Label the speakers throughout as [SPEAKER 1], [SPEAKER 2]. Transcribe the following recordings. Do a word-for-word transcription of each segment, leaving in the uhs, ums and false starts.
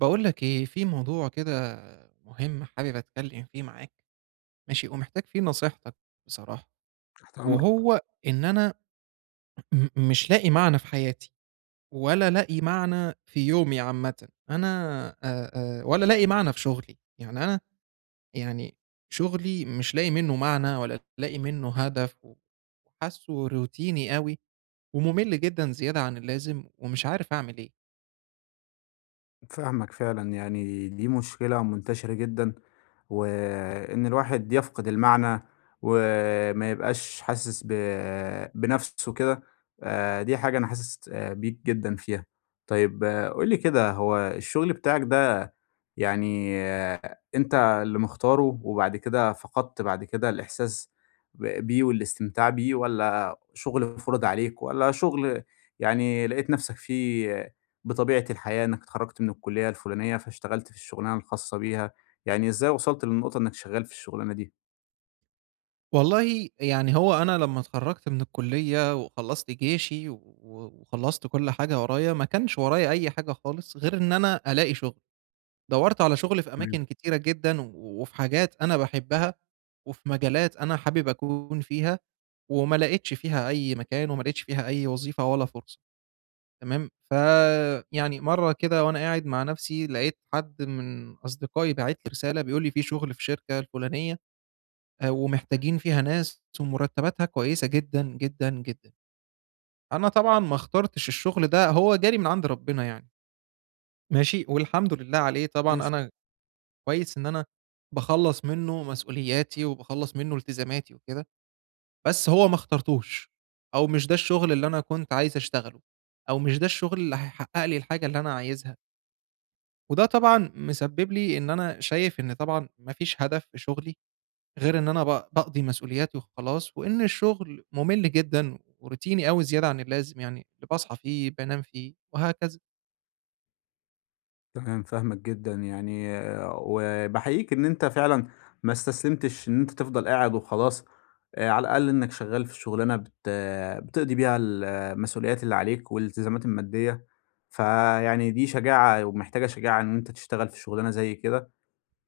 [SPEAKER 1] باقول لك إيه، في موضوع كده مهم حابب أتكلّم فيه معاك ماشي، ومحتاج فيه نصيحتك بصراحة،
[SPEAKER 2] تحت أمرك،
[SPEAKER 1] وهو إن أنا م مش لاقي معنى في حياتي، ولا لاقي معنى في يومي عامةً، أنا آآ آآ ولا لاقي معنى في شغلي، يعني أنا يعني شغلي مش لاقي منّه معنى ولا لاقي منّه هدف، وحاسّه روتيني أوي ومُمِل جدًا زيادة عن اللازم ومش عارف أعمل إيه.
[SPEAKER 2] فاهمك فعلًا، يعني دي مشكلة منتشرة جدًا، وإن الواحد يفقد المعنى وما يبقاش حاسس ب بنَفْسه كده. آآ دي حاجة أنا حاسس آآ بيك جدًا فيها. طيب قُل لي كده، هو الشغل بتاعك ده يعني آه، أنت اللي مختاره وبعد كده فقدت بعد كده الإحساس ب بيه والاستمتاع بيه، والّا شغل فُرِض عليك، والّا شغل يعني لقيت نَفْسك فيه بطبيعة الحياة إنك اتخرّجت من الكلية الفلانية، فاشتغلت في الشغلانة الخاصة بيها، يعني إزاي وصلت للنقطة إنك شغّال في الشغلانة دي؟
[SPEAKER 1] والله يعني هو أنا لمّا اتخرّجت من الكُلّية وخلّصت جيشي و وخلّصت كل حاجة ورايا، ما كانش ورايا أي حاجة خالص غير إن أنا ألاقي شُغل، دَوّرت على شُغل في
[SPEAKER 2] تمام،
[SPEAKER 1] أماكن كتيرة جدًا و وفي حاجات أنا باحبها وفي مجالات أنا حابب أكون فيها، وما لقيتش فيها أي مكان وما لقيتش فيها أي وظيفة ولا فرصة تمام، فيعني مرّة كده وأنا قاعد مع نَفْسي لقيت حد من أصدقائي باعت لي رسالة بيقول لي في شُغل في الشركة الفُلانية آآ ومحتاجين فيها ناس ومرتباتها كويسة جدًا، جدًا، جدًا. أنا طبعًا ما اخترتش الشغل ده، هو جالي من عند ربنا يعني، ماشي، والحمد لله عليه طبعًا أنا كويس إن أنا باخلّص منه مسؤولياتي وباخلّص منه التزاماتي وكده، بس هو ما اخترتوش، أو مش ده الشغل اللي أنا كنت عايز أشتغله، أو مش ده الشغل اللي هيحقق لي الحاجة اللي أنا عايزها، وده طبعًا مسبب لي إن أنا شايف إن طبعًا ما فيش هدف في شغلي. غير إن أنا ب باقضي مسؤولياتي وخلاص، وإن الشغل مُمِل جدًا وروتيني أوي زيادة عن اللازم، يعني اللي باصحى فيه بانام فيه وهكذا.
[SPEAKER 2] تمام، فاهمك جدًا يعني، وباحييك إن أنت فعلًا ما استسلمتش إن أنت تفضل قاعد وخلاص. آآ على الأقل إنك شغّال في الشغلانة بت بتقضي بيها المسؤوليات اللي عليك والالتزامات المادية، فيعني دي شجاعة ومحتاجة شجاعة إن أنت تشتغل في شغلانة زي كده.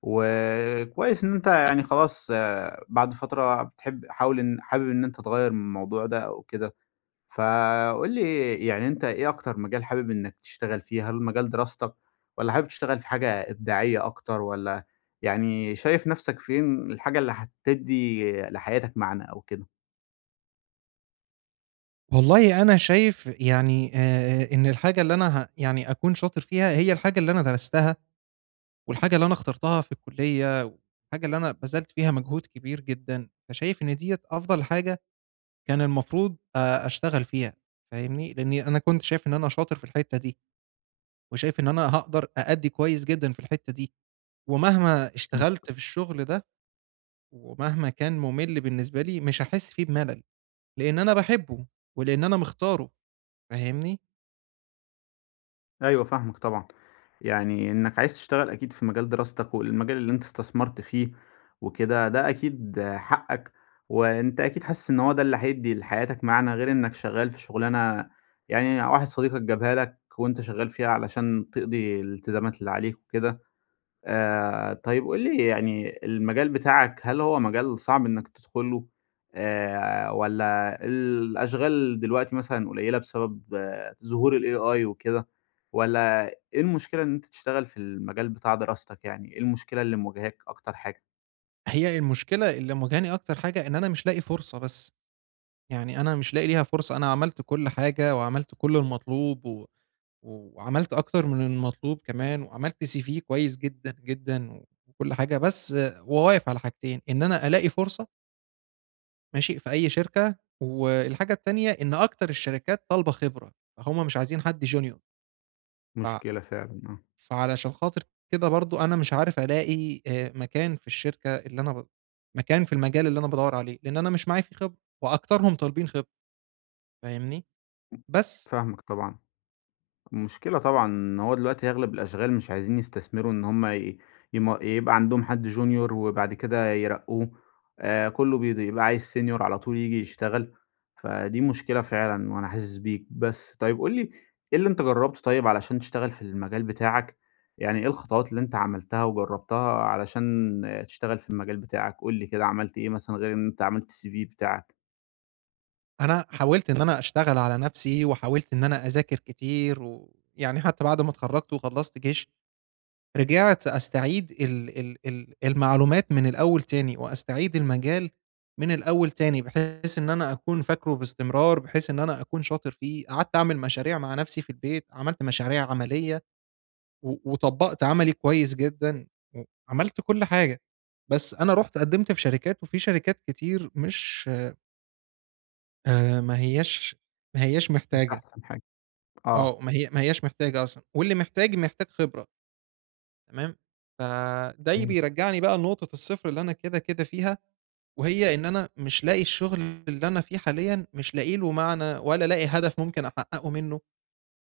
[SPEAKER 2] وكويس إن أنت يعني خلاص آآ بعد فترة بتحب حاول إن حابب إن أنت تغيّر من الموضوع ده أو كده. فقُل لي يعني أنت إيه أكتر مجال حابب إنك تشتغل فيه؟ هل مجال دراستك، والّا حابب تشتغل في حاجة إبداعية أكتر، والّا يعني شايف نَفْسك فين، الحاجة اللي هتدّي لحياتك معنى أو كده؟
[SPEAKER 1] والله أنا شايف يعني آآ إن الحاجة اللي أنا ه يعني أكون شاطر فيها هي الحاجة اللي أنا درستها، والحاجة اللي أنا اخترتها في الكُلّية، والحاجة اللي أنا بذلت فيها مجهود كبير جدًا، فشايف إن ديّة أفضل حاجة كان المفروض آآ أشتغل فيها، فاهمني؟ لإني أنا كنت شايف إن أنا شاطر في الحتّة دي، وشايف إن أنا هاقدر أأدّي كويس جدًا في الحتّة دي. ومهما اشتغلت في الشغل ده، ومهما كان مُمِل بالنسبة لي، مش هاحس فيه بملل، لإن أنا باحبه، ولإن أنا مختاره، فاهمني؟
[SPEAKER 2] أيوه، فاهمك طبعًا، يعني إنك عايز تشتغل أكيد في مجال دراستك والمجال اللي أنت استثمرت فيه وكده، ده أكيد حقك. وأنت أكيد حاسس إن هو ده اللي هيدّي لحياتك معنى، غير إنك شغال في شغلانة، يعني واحد صديقك جابها لك وأنت شغال فيها علشان تقضي الالتزامات اللي عليك وكده. آآ طيب قُل لي يعني المجال بتاعك هل هو مجال صعب إنّك تدخُله، آآ والّا الأشغال دلوقتي مثلًا قليّلة بسبب آه ظهور الAI وكده، والّا إيه المشكلة إن أنت تشتغل في المجال بتاع دراستك، يعني إيه المشكلة اللي مواجهاك أكتر حاجة؟
[SPEAKER 1] هي المشكلة اللي مواجهاني أكتر حاجة إن أنا مش لاقي فرصة بس، يعني أنا مش لاقي ليها فرصة، أنا عملت كل حاجة، وعملت كل المطلوب، و وعملت أكتر من المطلوب كمان، وعملت سي في كويس جدًا، جدًا، وكل حاجة، بس واقف على حاجتين، إن أنا ألاقي فرصة ماشي، في أي شركة، والحاجة التانية إن أكتر الشركات طالبة خبرة، فهُم مش عايزين حد junior ف
[SPEAKER 2] مشكلة فعلًا، آه.
[SPEAKER 1] فعلشان خاطر كده برضه أنا مش عارف ألاقي آآ مكان في الشركة اللي أنا ب مكان في المجال اللي أنا بادوّر عليه، لإن أنا مش معايا فيه خبرة، وأكترهم طالبين خبرة، فاهمني؟ بس
[SPEAKER 2] فاهمك طبعًا. مشكلة طبعًا، إن هو دلوقتي أغلب الأشغال مش عايزين يستثمروا إن هم ي يم يبقى عندهم حد junior وبعد كده يرقّوه. آآ كلّه بيد يبقى عايز senior على طول ييجي يشتغل، فدي مشكلة فعلًا وأنا حاسس بيك. بس طيب قُل لي إيه اللي أنت جرّبته طيب علشان تشتغل في المجال بتاعك، يعني إيه الخطوات اللي أنت عملتها وجرّبتها علشان آه، تشتغل في المجال بتاعك؟ قُل لي كده عملت إيه مثلًا غير إن أنت عملت الCV بتاعك؟
[SPEAKER 1] أنا حاولت إن أنا أشتغل على نفسي، وحاولت إن أنا أذاكر كتير، ويعني حتى بعد ما اتخرجت وخلّصت جيش رجعت أستعيد ال ال ال المعلومات من الأول تاني، وأستعيد المجال من الأول تاني، بحيث إن أنا أكون فاكره باستمرار، بحيث إن أنا أكون شاطر فيه. قعدت أعمل مشاريع مع نفسي في البيت، عملت مشاريع عملية، و وطبّقت عملي كويس جدًا، وعملت كل حاجة. بس أنا رُحت قدّمت في شركات، وفي شركات كتير مش آآ ما هياش ما هياش
[SPEAKER 2] مش
[SPEAKER 1] محتاجة،
[SPEAKER 2] أحسن حاجة،
[SPEAKER 1] آه،
[SPEAKER 2] آه.
[SPEAKER 1] ما هي ما هياش محتاجة أصلًا، واللي محتاج، محتاج خبرة. تمام؟ فده بيرجّعني بقى لنقطة الصفر اللي أنا كده، كده فيها، وهي إن أنا مش لاقي الشغل اللي أنا فيه حاليًا مش لاقي له معنى ولا لاقي هدف ممكن أحققه منه،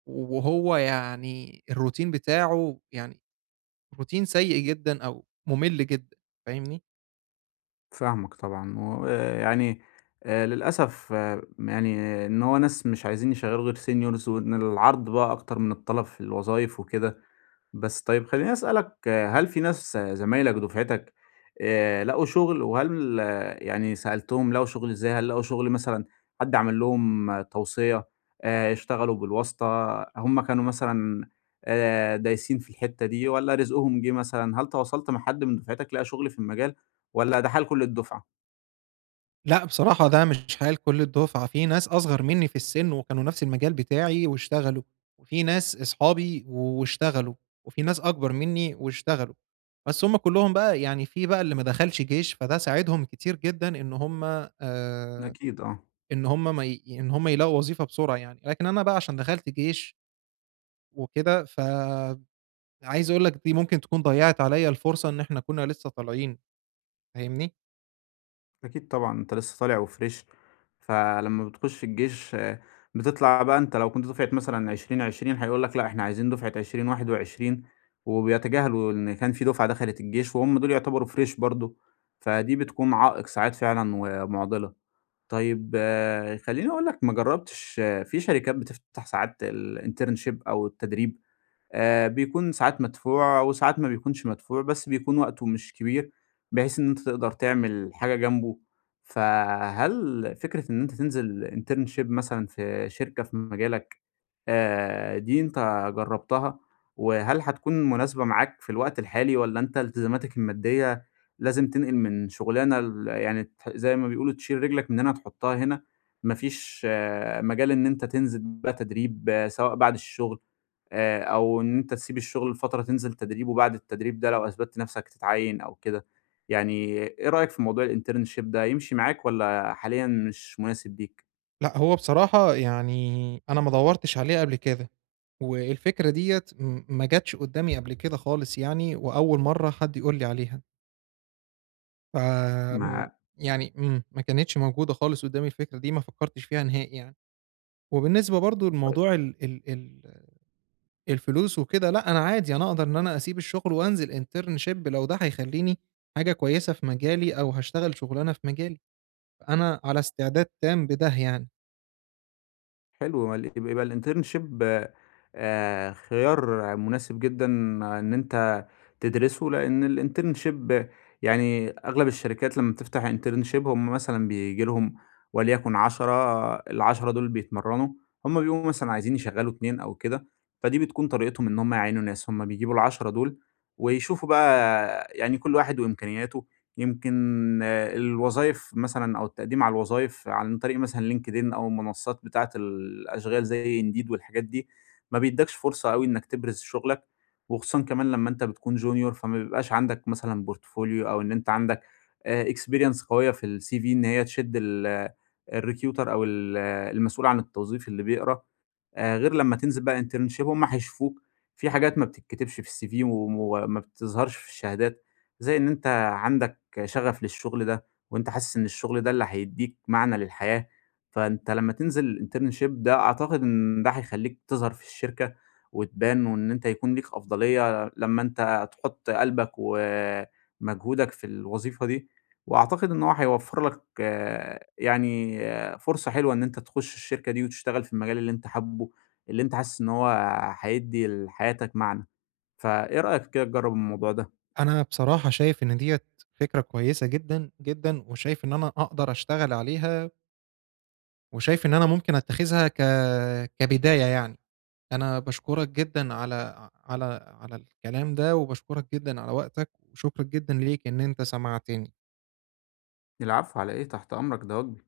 [SPEAKER 1] وهو يعني الروتين بتاعه يعني روتين سيء جدًا أو مُمِل جدًا، فاهمني؟
[SPEAKER 2] فاهمك طبعًا. ويعني آآ للأسف، آه، يعني إن هو ناس مش عايزين يشغّلوا غير seniors، وإن العرض بقى أكتر من الطلب في الوظايف وكده. بس طيب خلّيني أسألك، آه، هل في ناس، آه، زمايلك دُفعتك آآ لقوا شُغل، وهل آه، يعني سألتهم لقوا شُغل إزاي؟ هل لقوا شُغل مثلًا حد عمل لهم آه، توصية، آآ اشتغلوا بالواسطة؟ هم كانوا مثلًا آآ دايسين في الحتّة دي، والّا رزقهم جِه مثلًا؟ هل تواصلت مع حد من دُفعتك لقى شُغل في المجال؟ والّا ده حال كل الدُّفعة؟
[SPEAKER 1] لأ، بصراحة ده مش حال كل الدُّفعة، في ناس أصغر منّي في السِّن وكانوا نفس المجال بتاعي واشتغلوا، وفي ناس أصحابي واشتغلوا، وفي ناس أكبر منّي واشتغلوا، بس هم كلّهم بقى يعني في بقى اللي ما دخلش جيش، فده ساعدهم كتير جدًا إن هم آآ،
[SPEAKER 2] أكيد، آه.
[SPEAKER 1] إن هم ما ي إن هم يلاقوا وظيفة بسرعة يعني، لكن أنا بقى عشان دخلت جيش وكده، فعايز أقول لك دي ممكن تكون ضيّعت عليّا الفرصة إن إحنا كُنّا لسه طالعين، فاهمني؟
[SPEAKER 2] أكيد طبعًا أنت لسه طالع وfresh. فلمّا بتخش الجيش آه، بتطلع بقى أنت لو كنت دُفعة مثلًا عشرين، عشرين هيقول لك لأ إحنا عايزين دُفعة عشرين، واحد وعشرين، وبيتجاهلوا إن كان في دُفعة دخلت الجيش وهم دول يعتبروا fresh برضه، فدي بتكون عائق ساعات فعلًا ومُعضلة. طيب، آه، خلّيني أقول لك ما جرّبتش، آه، في شركات بتفتح ساعات الinternship أو التدريب، آآ بيكون ساعات مدفوع وساعات ما بيكونش مدفوع، بس بيكون وقته مش كبير، بحيث إن أنت تقدر تعمل حاجة جنبه. فهل فكرة إن أنت تنزل internship مثلًا في شركة في مجالك، آآ دي أنت جرّبتها؟ وهل هتكون مناسبة معاك في الوقت الحالي، والّا أنت التزاماتك المادية لازم تنقل من شغلانة ل يعني تح زي ما بيقولوا تشيل رجلك من هنا تحطها هنا، ما فيش مجال إن أنت تنزل بقى تدريب، آه، سواء بعد الشغل؟ آآ أو إن أنت تسيب الشغل لفترة تنزل تدريب، وبعد التدريب ده لو أثبتت نَفْسك تتعيّن أو كده. يعني إيه رأيك في موضوع الinternship ده، يمشي معاك والّا حاليًا مش مناسب ليك؟
[SPEAKER 1] لأ، هو بصراحة يعني أنا ما دوّرتش عليه قبل كده. والفكرة ديّة م ما جاتش قدّامي قبل كده خالص يعني، وأول مرّة حد يقول لي عليها، ف آمم،
[SPEAKER 2] مع
[SPEAKER 1] يعني إمم، ما كانتش موجودة خالص قدّامي الفكرة دي، ما فكّرتش فيها نهائي يعني. وبالنسبة برضه لموضوع ال ال ال الفلوس وكده، لأ أنا عادي أنا أقدر إن أنا أسيب الشغل وأنزل internship لو ده هيخلّيني حاجة كويسة في مجالي أو هاشتغل شُغلانة في مجالي، فأنا على استعداد تام بده يعني.
[SPEAKER 2] حلو، مال يبقى الinternship آآ خيار مناسب جدًا إن أنت تدرسه، لإن الinternship يعني أغلب الشركات لمّا بتفتح internship هم مثلًا بييجي لهم وليكن عشرة، ال10 دول بيتمرنوا، هم بيبقوا مثلًا عايزين يشغّلوا اتنين أو كده، فدي بتكون طريقتهم إن هم يعينوا ناس، هم بيجيبوا العشرة دول ويشوفوا بقى يعني كل واحد وإمكانياته. يمكن الوظايف مثلًا أو التقديم على الوظايف عن طريق مثلًا LinkedIn أو المنصات بتاعة الأشغال زي Indeed والحاجات دي، ما بيدّكش فرصة أوي إنك تبرز شغلك، وخصوصًا كمان لمّا أنت بتكون junior، فما بيبقاش عندك مثلًا portfolio أو إن أنت عندك آآ experience قوية في الCV إن هي تشد ال آه، الrecruiter أو ال آه، المسؤول عن التوظيف اللي بيقرا. آآ غير لمّا تنزل بقى internship هُم هيشوفوك، في حاجات ما بتتكتبش في الCV وما بتظهرش في الشهادات، زي إن أنت عندك شغف للشغل ده، وأنت حاسس إن الشغل ده اللي هيدّيك معنى للحياة. فأنت لمّا تنزل internship ده أعتقد إن ده هيخلّيك تظهر في الشركة وتبان، وإن أنت يكون ليك أفضلية لمّا أنت تحُط قلبك ومجهودك في الوظيفة دي، وأعتقد إن هو هيوفّر لك، آه، يعني، آه، فرصة حلوة إن أنت تخُش الشركة دي وتشتغل في المجال اللي أنت حابه، اللي أنت حاسس إن هو هيدّي لحياتك معنى. فإيه رأيك كده تجرّب الموضوع ده؟
[SPEAKER 1] أنا بصراحة شايف إن ديّة فكرة كويسة جدًا، جدًا، وشايف إن أنا أقدر أشتغل عليها وشايف إن أنا ممكن أتّخذها ك كبداية يعني. أنا باشكرك جدًا على على على الكلام ده، وباشكرك جدًا على وقتك، وشكرًا جدًا ليك إن أنت سمعتني.
[SPEAKER 2] العفو على إيه، تحت أمرك، ده واجبي.